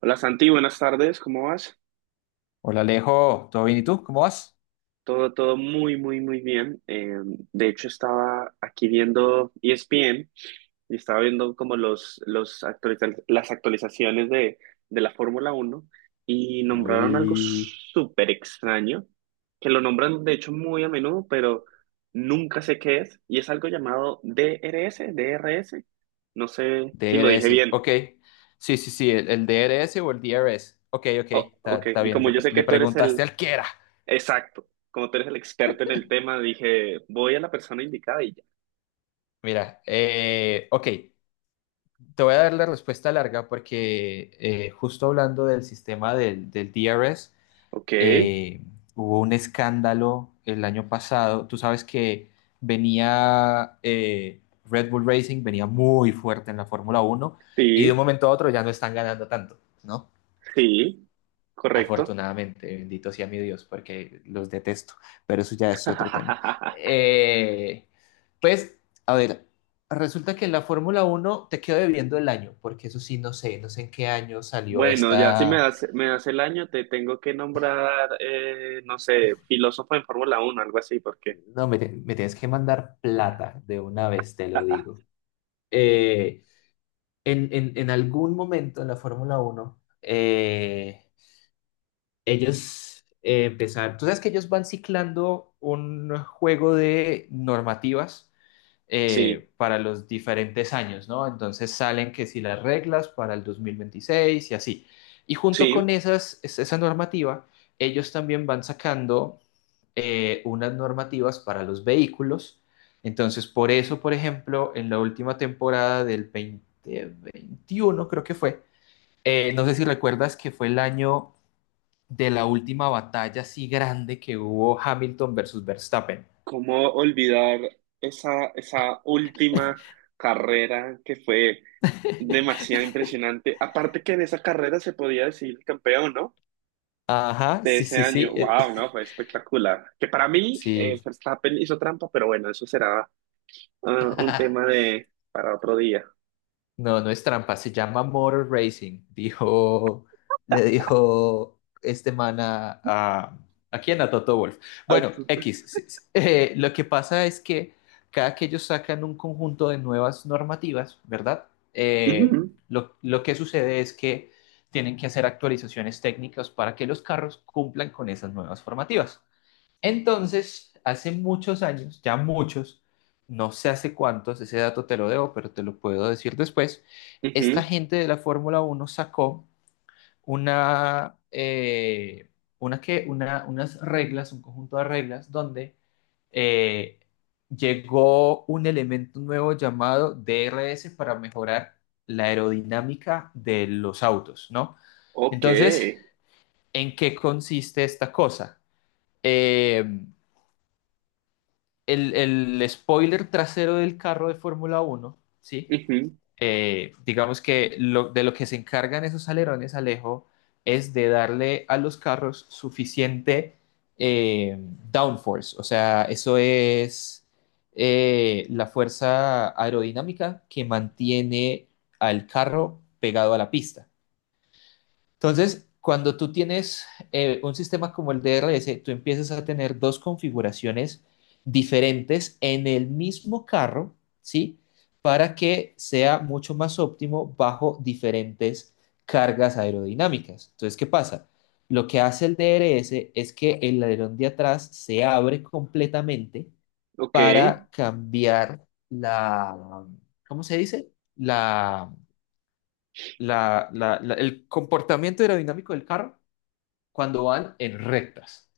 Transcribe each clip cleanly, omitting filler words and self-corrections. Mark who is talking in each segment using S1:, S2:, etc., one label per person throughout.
S1: Hola Santi, buenas tardes, ¿cómo vas?
S2: Hola Alejo, ¿todo bien y tú? ¿Cómo vas?
S1: Todo muy, muy, muy bien. De hecho, estaba aquí viendo ESPN y estaba viendo como las actualizaciones de la Fórmula Uno y nombraron algo
S2: Uy,
S1: súper extraño, que lo nombran de hecho muy a menudo, pero nunca sé qué es, y es algo llamado DRS. No sé si lo dije
S2: DRS,
S1: bien.
S2: ok. Sí, sí, sí, el DRS o el DRS. Ok, ok,
S1: Oh,
S2: está
S1: ok,
S2: está
S1: y
S2: bien,
S1: como yo sé que
S2: le
S1: tú eres
S2: preguntaste
S1: el
S2: al que era.
S1: exacto. Como tú eres el experto en el tema, dije, voy a la persona indicada y ya.
S2: Mira, ok, te voy a dar la respuesta larga porque justo hablando del sistema del DRS,
S1: Ok,
S2: eh, hubo un escándalo el año pasado. Tú sabes que venía Red Bull Racing, venía muy fuerte en la Fórmula Uno y de un
S1: sí,
S2: momento a otro ya no están ganando tanto, ¿no?
S1: sí, correcto.
S2: Afortunadamente, bendito sea mi Dios, porque los detesto, pero eso ya es otro tema. Eh, pues, a ver, resulta que en la Fórmula Uno te quedo debiendo el año, porque eso sí, no sé, en qué año salió
S1: Bueno, ya si me
S2: esta.
S1: das, me das el año, te tengo que nombrar, no sé, filósofo en Fórmula uno, algo así, porque
S2: No, me tienes que mandar plata de una vez, te lo digo. Eh, en, en algún momento en la Fórmula uno ellos empezaron, tú sabes que ellos van ciclando un juego de normativas
S1: sí,
S2: para los diferentes años, ¿no? Entonces salen que si las reglas para el 2026 y así. Y junto con
S1: sí.
S2: esas, esa normativa, ellos también van sacando unas normativas para los vehículos. Entonces, por eso, por ejemplo, en la última temporada del 2021 creo que fue, no sé si recuerdas que fue el año de la última batalla así grande que hubo Hamilton versus Verstappen.
S1: ¿Cómo olvidar esa, esa última carrera que fue demasiado impresionante? Aparte que en esa carrera se podía decidir el campeón, ¿no?
S2: Ajá,
S1: De
S2: sí,
S1: ese
S2: sí,
S1: año.
S2: sí,
S1: Wow, no, fue espectacular. Que para mí,
S2: sí.
S1: Verstappen hizo trampa, pero bueno, eso será ah, un tema de para otro día.
S2: No, no es trampa, se llama Motor Racing, dijo, le dijo este man ¿a quién? A Toto Wolff.
S1: Ah,
S2: Bueno,
S1: pu-
S2: X, sí, sí. Lo que pasa es que cada que ellos sacan un conjunto de nuevas normativas, ¿verdad? Eh,
S1: ujú,
S2: lo que sucede es que tienen que hacer actualizaciones técnicas para que los carros cumplan con esas nuevas formativas. Entonces, hace muchos años, ya muchos, no sé hace cuántos, ese dato te lo debo, pero te lo puedo decir después, esta
S1: ujú,
S2: gente de la Fórmula uno sacó una, eh, unas reglas, un conjunto de reglas donde eh, llegó un elemento nuevo llamado DRS para mejorar la aerodinámica de los autos, ¿no?
S1: ok,
S2: Entonces, ¿en qué consiste esta cosa? Eh, el spoiler trasero del carro de Fórmula uno, ¿sí?
S1: ujú,
S2: Digamos que de lo que se encargan esos alerones, Alejo, es de darle a los carros suficiente eh, downforce, o sea, eso es la fuerza aerodinámica que mantiene al carro pegado a la pista. Entonces, cuando tú tienes un sistema como el DRS, tú empiezas a tener dos configuraciones diferentes en el mismo carro, ¿sí? Para que sea mucho más óptimo bajo diferentes cargas aerodinámicas. Entonces, ¿qué pasa? Lo que hace el DRS es que el alerón de atrás se abre completamente
S1: ok.
S2: para cambiar la, ¿cómo se dice? La, el comportamiento aerodinámico del carro cuando van en rectas.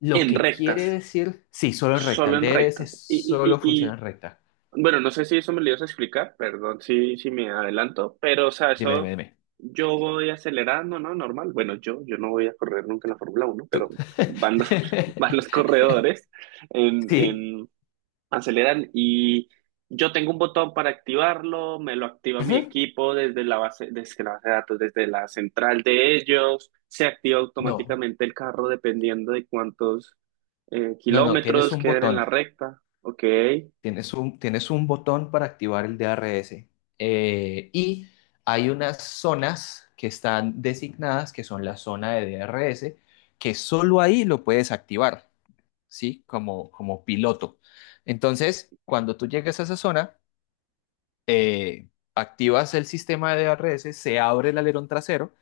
S2: Lo
S1: En
S2: que quiere
S1: rectas,
S2: decir, sí, solo en recta.
S1: solo
S2: El
S1: en
S2: DRS
S1: rectas.
S2: solo funciona en recta.
S1: Bueno, no sé si eso me lo ibas a explicar, perdón si me adelanto, pero o sea,
S2: Dime, dime,
S1: eso
S2: dime.
S1: yo voy acelerando, ¿no? Normal. Bueno, yo no voy a correr nunca en la Fórmula Uno pero
S2: Tú.
S1: van los, van los corredores
S2: Sí.
S1: en aceleran y yo tengo un botón para activarlo, me lo activa mi
S2: Ujú.
S1: equipo desde la base de datos, desde la central de ellos, se activa
S2: No,
S1: automáticamente el carro dependiendo de cuántos
S2: no, no. Tienes
S1: kilómetros
S2: un
S1: queden en la
S2: botón.
S1: recta, ok,
S2: Tienes un botón para activar el DRS. Y hay unas zonas que están designadas, que son la zona de DRS, que solo ahí lo puedes activar, ¿sí? Como piloto. Entonces, cuando tú llegues a esa zona, eh, activas el sistema de ARS, se abre el alerón trasero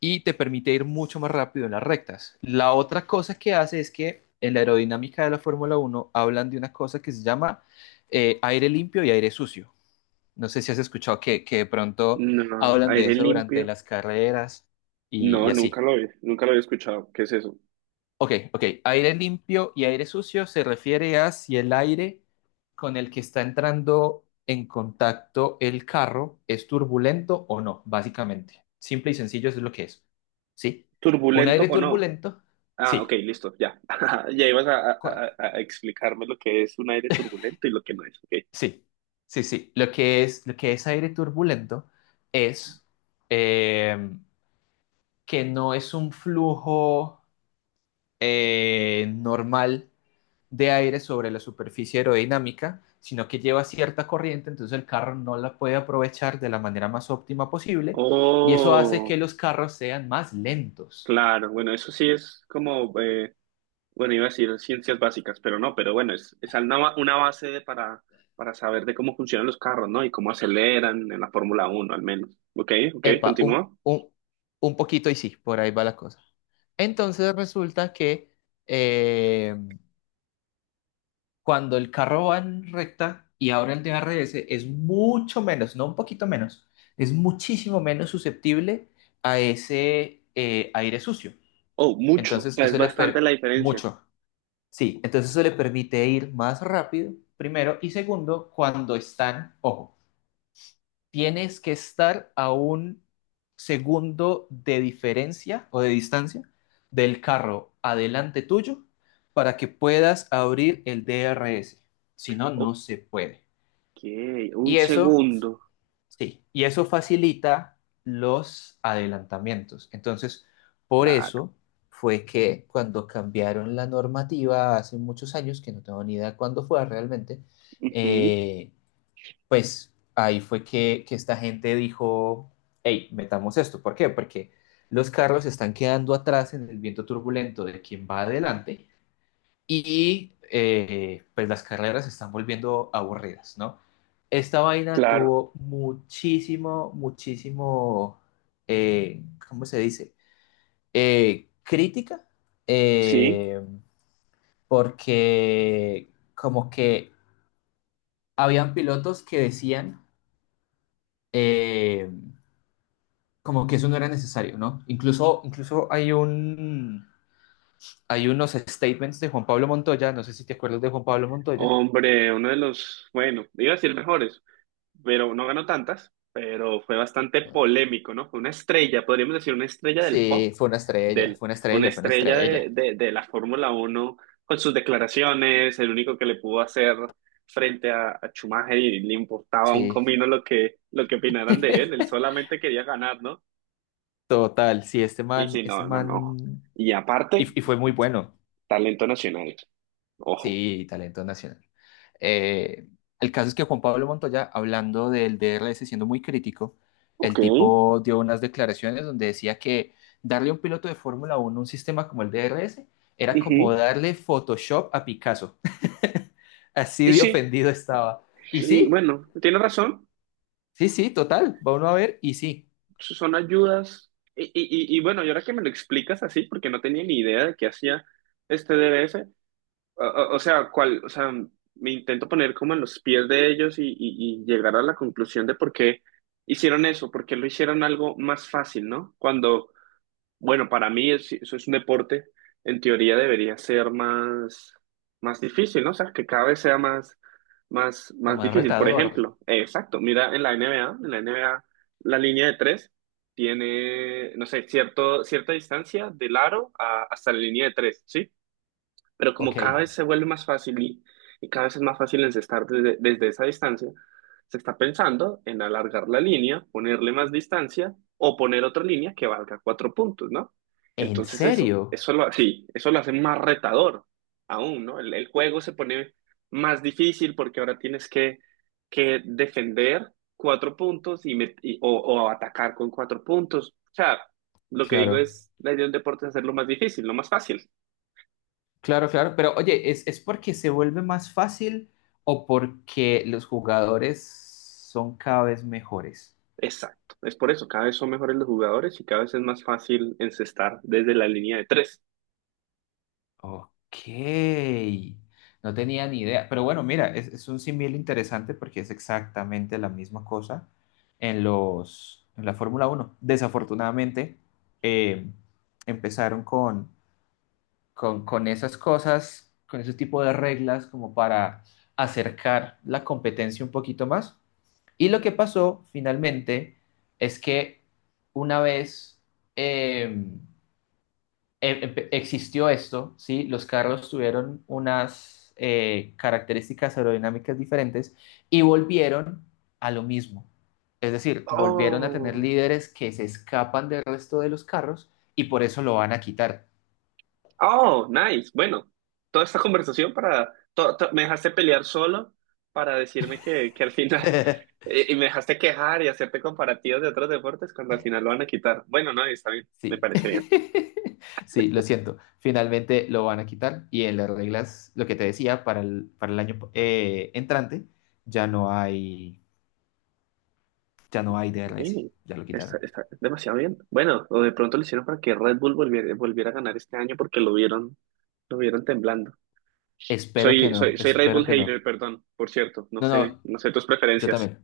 S2: y te permite ir mucho más rápido en las rectas. La otra cosa que hace es que en la aerodinámica de la Fórmula uno hablan de una cosa que se llama aire limpio y aire sucio. No sé si has escuchado que de pronto
S1: no,
S2: hablan de
S1: aire
S2: eso durante
S1: limpio,
S2: las carreras
S1: no,
S2: y
S1: nunca
S2: así.
S1: lo he, nunca lo había escuchado, ¿qué es eso?
S2: Ok, ok. Aire limpio y aire sucio se refiere a si el aire con el que está entrando en contacto el carro es turbulento o no, básicamente. Simple y sencillo eso es lo que es. ¿Sí? Un
S1: ¿Turbulento
S2: aire
S1: o no?
S2: turbulento,
S1: Ah, ok,
S2: sí.
S1: listo, ya. Ya ibas a,
S2: Cu-
S1: a explicarme lo que es un aire turbulento y lo que no es, ok.
S2: Sí, sí, sí. Lo que es aire turbulento es eh, que no es un flujo normal de aire sobre la superficie aerodinámica, sino que lleva cierta corriente, entonces el carro no la puede aprovechar de la manera más óptima posible y eso hace que
S1: Oh.
S2: los carros sean más lentos.
S1: Claro, bueno, eso sí es como, bueno, iba a decir ciencias básicas, pero no, pero bueno, es una, ba- una base de- para saber de cómo funcionan los carros, ¿no? Y cómo aceleran en la Fórmula Uno al menos. Ok, ok,
S2: Epa,
S1: continúa.
S2: un poquito y sí, por ahí va la cosa. Entonces resulta que eh, cuando el carro va en recta y ahora el DRS es mucho menos, no un poquito menos, es muchísimo menos susceptible a ese aire sucio.
S1: Oh, mucho, o
S2: Entonces
S1: sea, es
S2: eso le
S1: bastante
S2: per
S1: la diferencia.
S2: mucho Sí, entonces eso le permite ir más rápido, primero, y segundo, cuando están, ojo, tienes que estar a un segundo de diferencia o de distancia del carro adelante tuyo para que puedas abrir el DRS. Si no, no
S1: Ok,
S2: se puede.
S1: un
S2: Y eso
S1: segundo,
S2: Sí, y eso facilita los adelantamientos. Entonces, por
S1: claro.
S2: eso fue que cuando cambiaron la normativa hace muchos años, que no tengo ni idea cuándo fue realmente,
S1: Ujú,
S2: eh, pues ahí fue que esta gente dijo, hey, metamos esto. ¿Por qué? Porque los carros están quedando atrás en el viento turbulento de quien va adelante y pues las carreras se están volviendo aburridas, ¿no? Esta vaina
S1: claro,
S2: tuvo muchísimo, muchísimo, ¿cómo se dice? Crítica,
S1: sí.
S2: eh, porque como que habían pilotos que decían eh, como que eso no era necesario, ¿no? Incluso hay unos statements de Juan Pablo Montoya, no sé si te acuerdas de Juan Pablo Montoya.
S1: Hombre, uno de los, bueno, iba a decir mejores, pero no ganó tantas, pero fue bastante polémico, ¿no? Fue una estrella, podríamos decir una estrella del pop,
S2: Sí, fue una estrella,
S1: del,
S2: fue una
S1: una
S2: estrella, fue una
S1: estrella
S2: estrella.
S1: de la Fórmula 1 con sus declaraciones, el único que le pudo hacer frente a Schumacher y le importaba un
S2: Sí.
S1: comino lo que opinaran de él, él solamente quería ganar, ¿no?
S2: Total, sí,
S1: Sí, sí,
S2: este
S1: no, no, no.
S2: man,
S1: Y aparte,
S2: y fue muy bueno.
S1: talento nacional, ojo.
S2: Sí, talento nacional. Eh, el caso es que Juan Pablo Montoya, hablando del DRS, siendo muy crítico,
S1: Ok.
S2: el tipo dio unas declaraciones donde decía que darle a un piloto de Fórmula Uno un sistema como el DRS era como
S1: Ujú.
S2: darle Photoshop a Picasso. Así
S1: Y
S2: de
S1: sí,
S2: ofendido estaba. Y
S1: y
S2: sí,
S1: bueno, tiene razón.
S2: sí, sí, total, va uno a ver, y sí.
S1: Son ayudas. Y bueno, y ahora que me lo explicas así, porque no tenía ni idea de qué hacía este D B S o sea, cuál, o sea, me intento poner como en los pies de ellos y llegar a la conclusión de por qué hicieron eso, por qué lo hicieron algo más fácil, ¿no? Cuando bueno, para mí es- eso es un deporte, en teoría debería ser más, más difícil, ¿no? O sea, que cada vez sea más, más,
S2: Como
S1: más
S2: más
S1: difícil. Por
S2: retador.
S1: ejemplo, exacto, mira en la NBA, en la NBA la línea de tres tiene, no sé, cierto, cierta distancia del aro a- hasta la línea de tres, ¿sí? Pero como
S2: Ok.
S1: cada vez se vuelve más fácil y cada vez es más fácil encestar desde, desde esa distancia, se está pensando en alargar la línea, ponerle más distancia o poner otra línea que valga cuatro puntos, ¿no?
S2: ¿En
S1: Entonces eso,
S2: serio?
S1: eso lo, sí, eso lo hace más retador aún, ¿no? El juego se pone más difícil porque ahora tienes que defender cuatro puntos o atacar con cuatro puntos. O sea, lo que digo
S2: Claro,
S1: es, la idea del deporte es hacerlo más difícil, no más fácil.
S2: claro, claro. Pero oye, es porque se vuelve más fácil o porque los jugadores son cada vez mejores?
S1: Exacto. Es por eso, cada vez son mejores los jugadores y cada vez es más fácil encestar desde la línea de tres.
S2: Ok. No tenía ni idea. Pero bueno, mira, es un símil interesante porque es exactamente la misma cosa en en la Fórmula Uno. Desafortunadamente, eh, empezaron con esas cosas, con ese tipo de reglas como para acercar la competencia un poquito más. Y lo que pasó finalmente es que una vez eh, existió esto, ¿sí? Los carros tuvieron unas características aerodinámicas diferentes y volvieron a lo mismo. Es decir, volvieron a tener
S1: Oh,
S2: líderes que se escapan del resto de los carros y por eso lo van a quitar.
S1: oh, nice. Bueno, toda esta conversación para... me dejaste pelear solo para decirme que al final... Y y me dejaste quejar y hacerte comparativos de otros deportes cuando al final lo van a quitar. Bueno, no, está bien, me
S2: Sí.
S1: parece bien.
S2: Sí, lo siento. Finalmente lo van a quitar y en las reglas, lo que te decía, para el año entrante ya no hay, ya no hay DRS.
S1: Sí,
S2: Ya lo
S1: está,
S2: quitaron.
S1: está demasiado bien. Bueno, o de pronto lo hicieron para que Red Bull volviera, volviera a ganar este año porque lo vieron temblando.
S2: Espero que no,
S1: Soy Red
S2: espero
S1: Bull
S2: que no.
S1: hater, perdón, por cierto, no
S2: No,
S1: sé,
S2: no,
S1: no sé tus
S2: yo
S1: preferencias.
S2: también.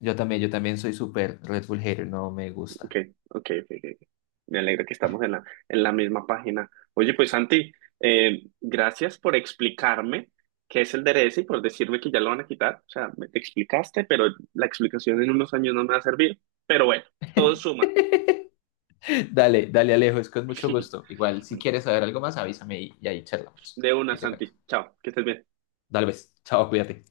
S2: Yo también, yo también soy súper Red Bull hater, no me
S1: Ok,
S2: gusta.
S1: ok. Me alegra que estamos en la misma página. Oye, pues Santi, gracias por explicarme qué es el DRS y por decirme que ya lo van a quitar. O sea, me te explicaste, pero la explicación en unos años no me va a servir. Pero bueno, todo suma.
S2: Dale, dale Alejo, es con mucho gusto. Igual, si quieres saber algo más, avísame y ahí charlamos.
S1: De una,
S2: Y te
S1: Santi.
S2: cuento.
S1: Chao, que estés bien.
S2: Dale, pues, chao, cuídate.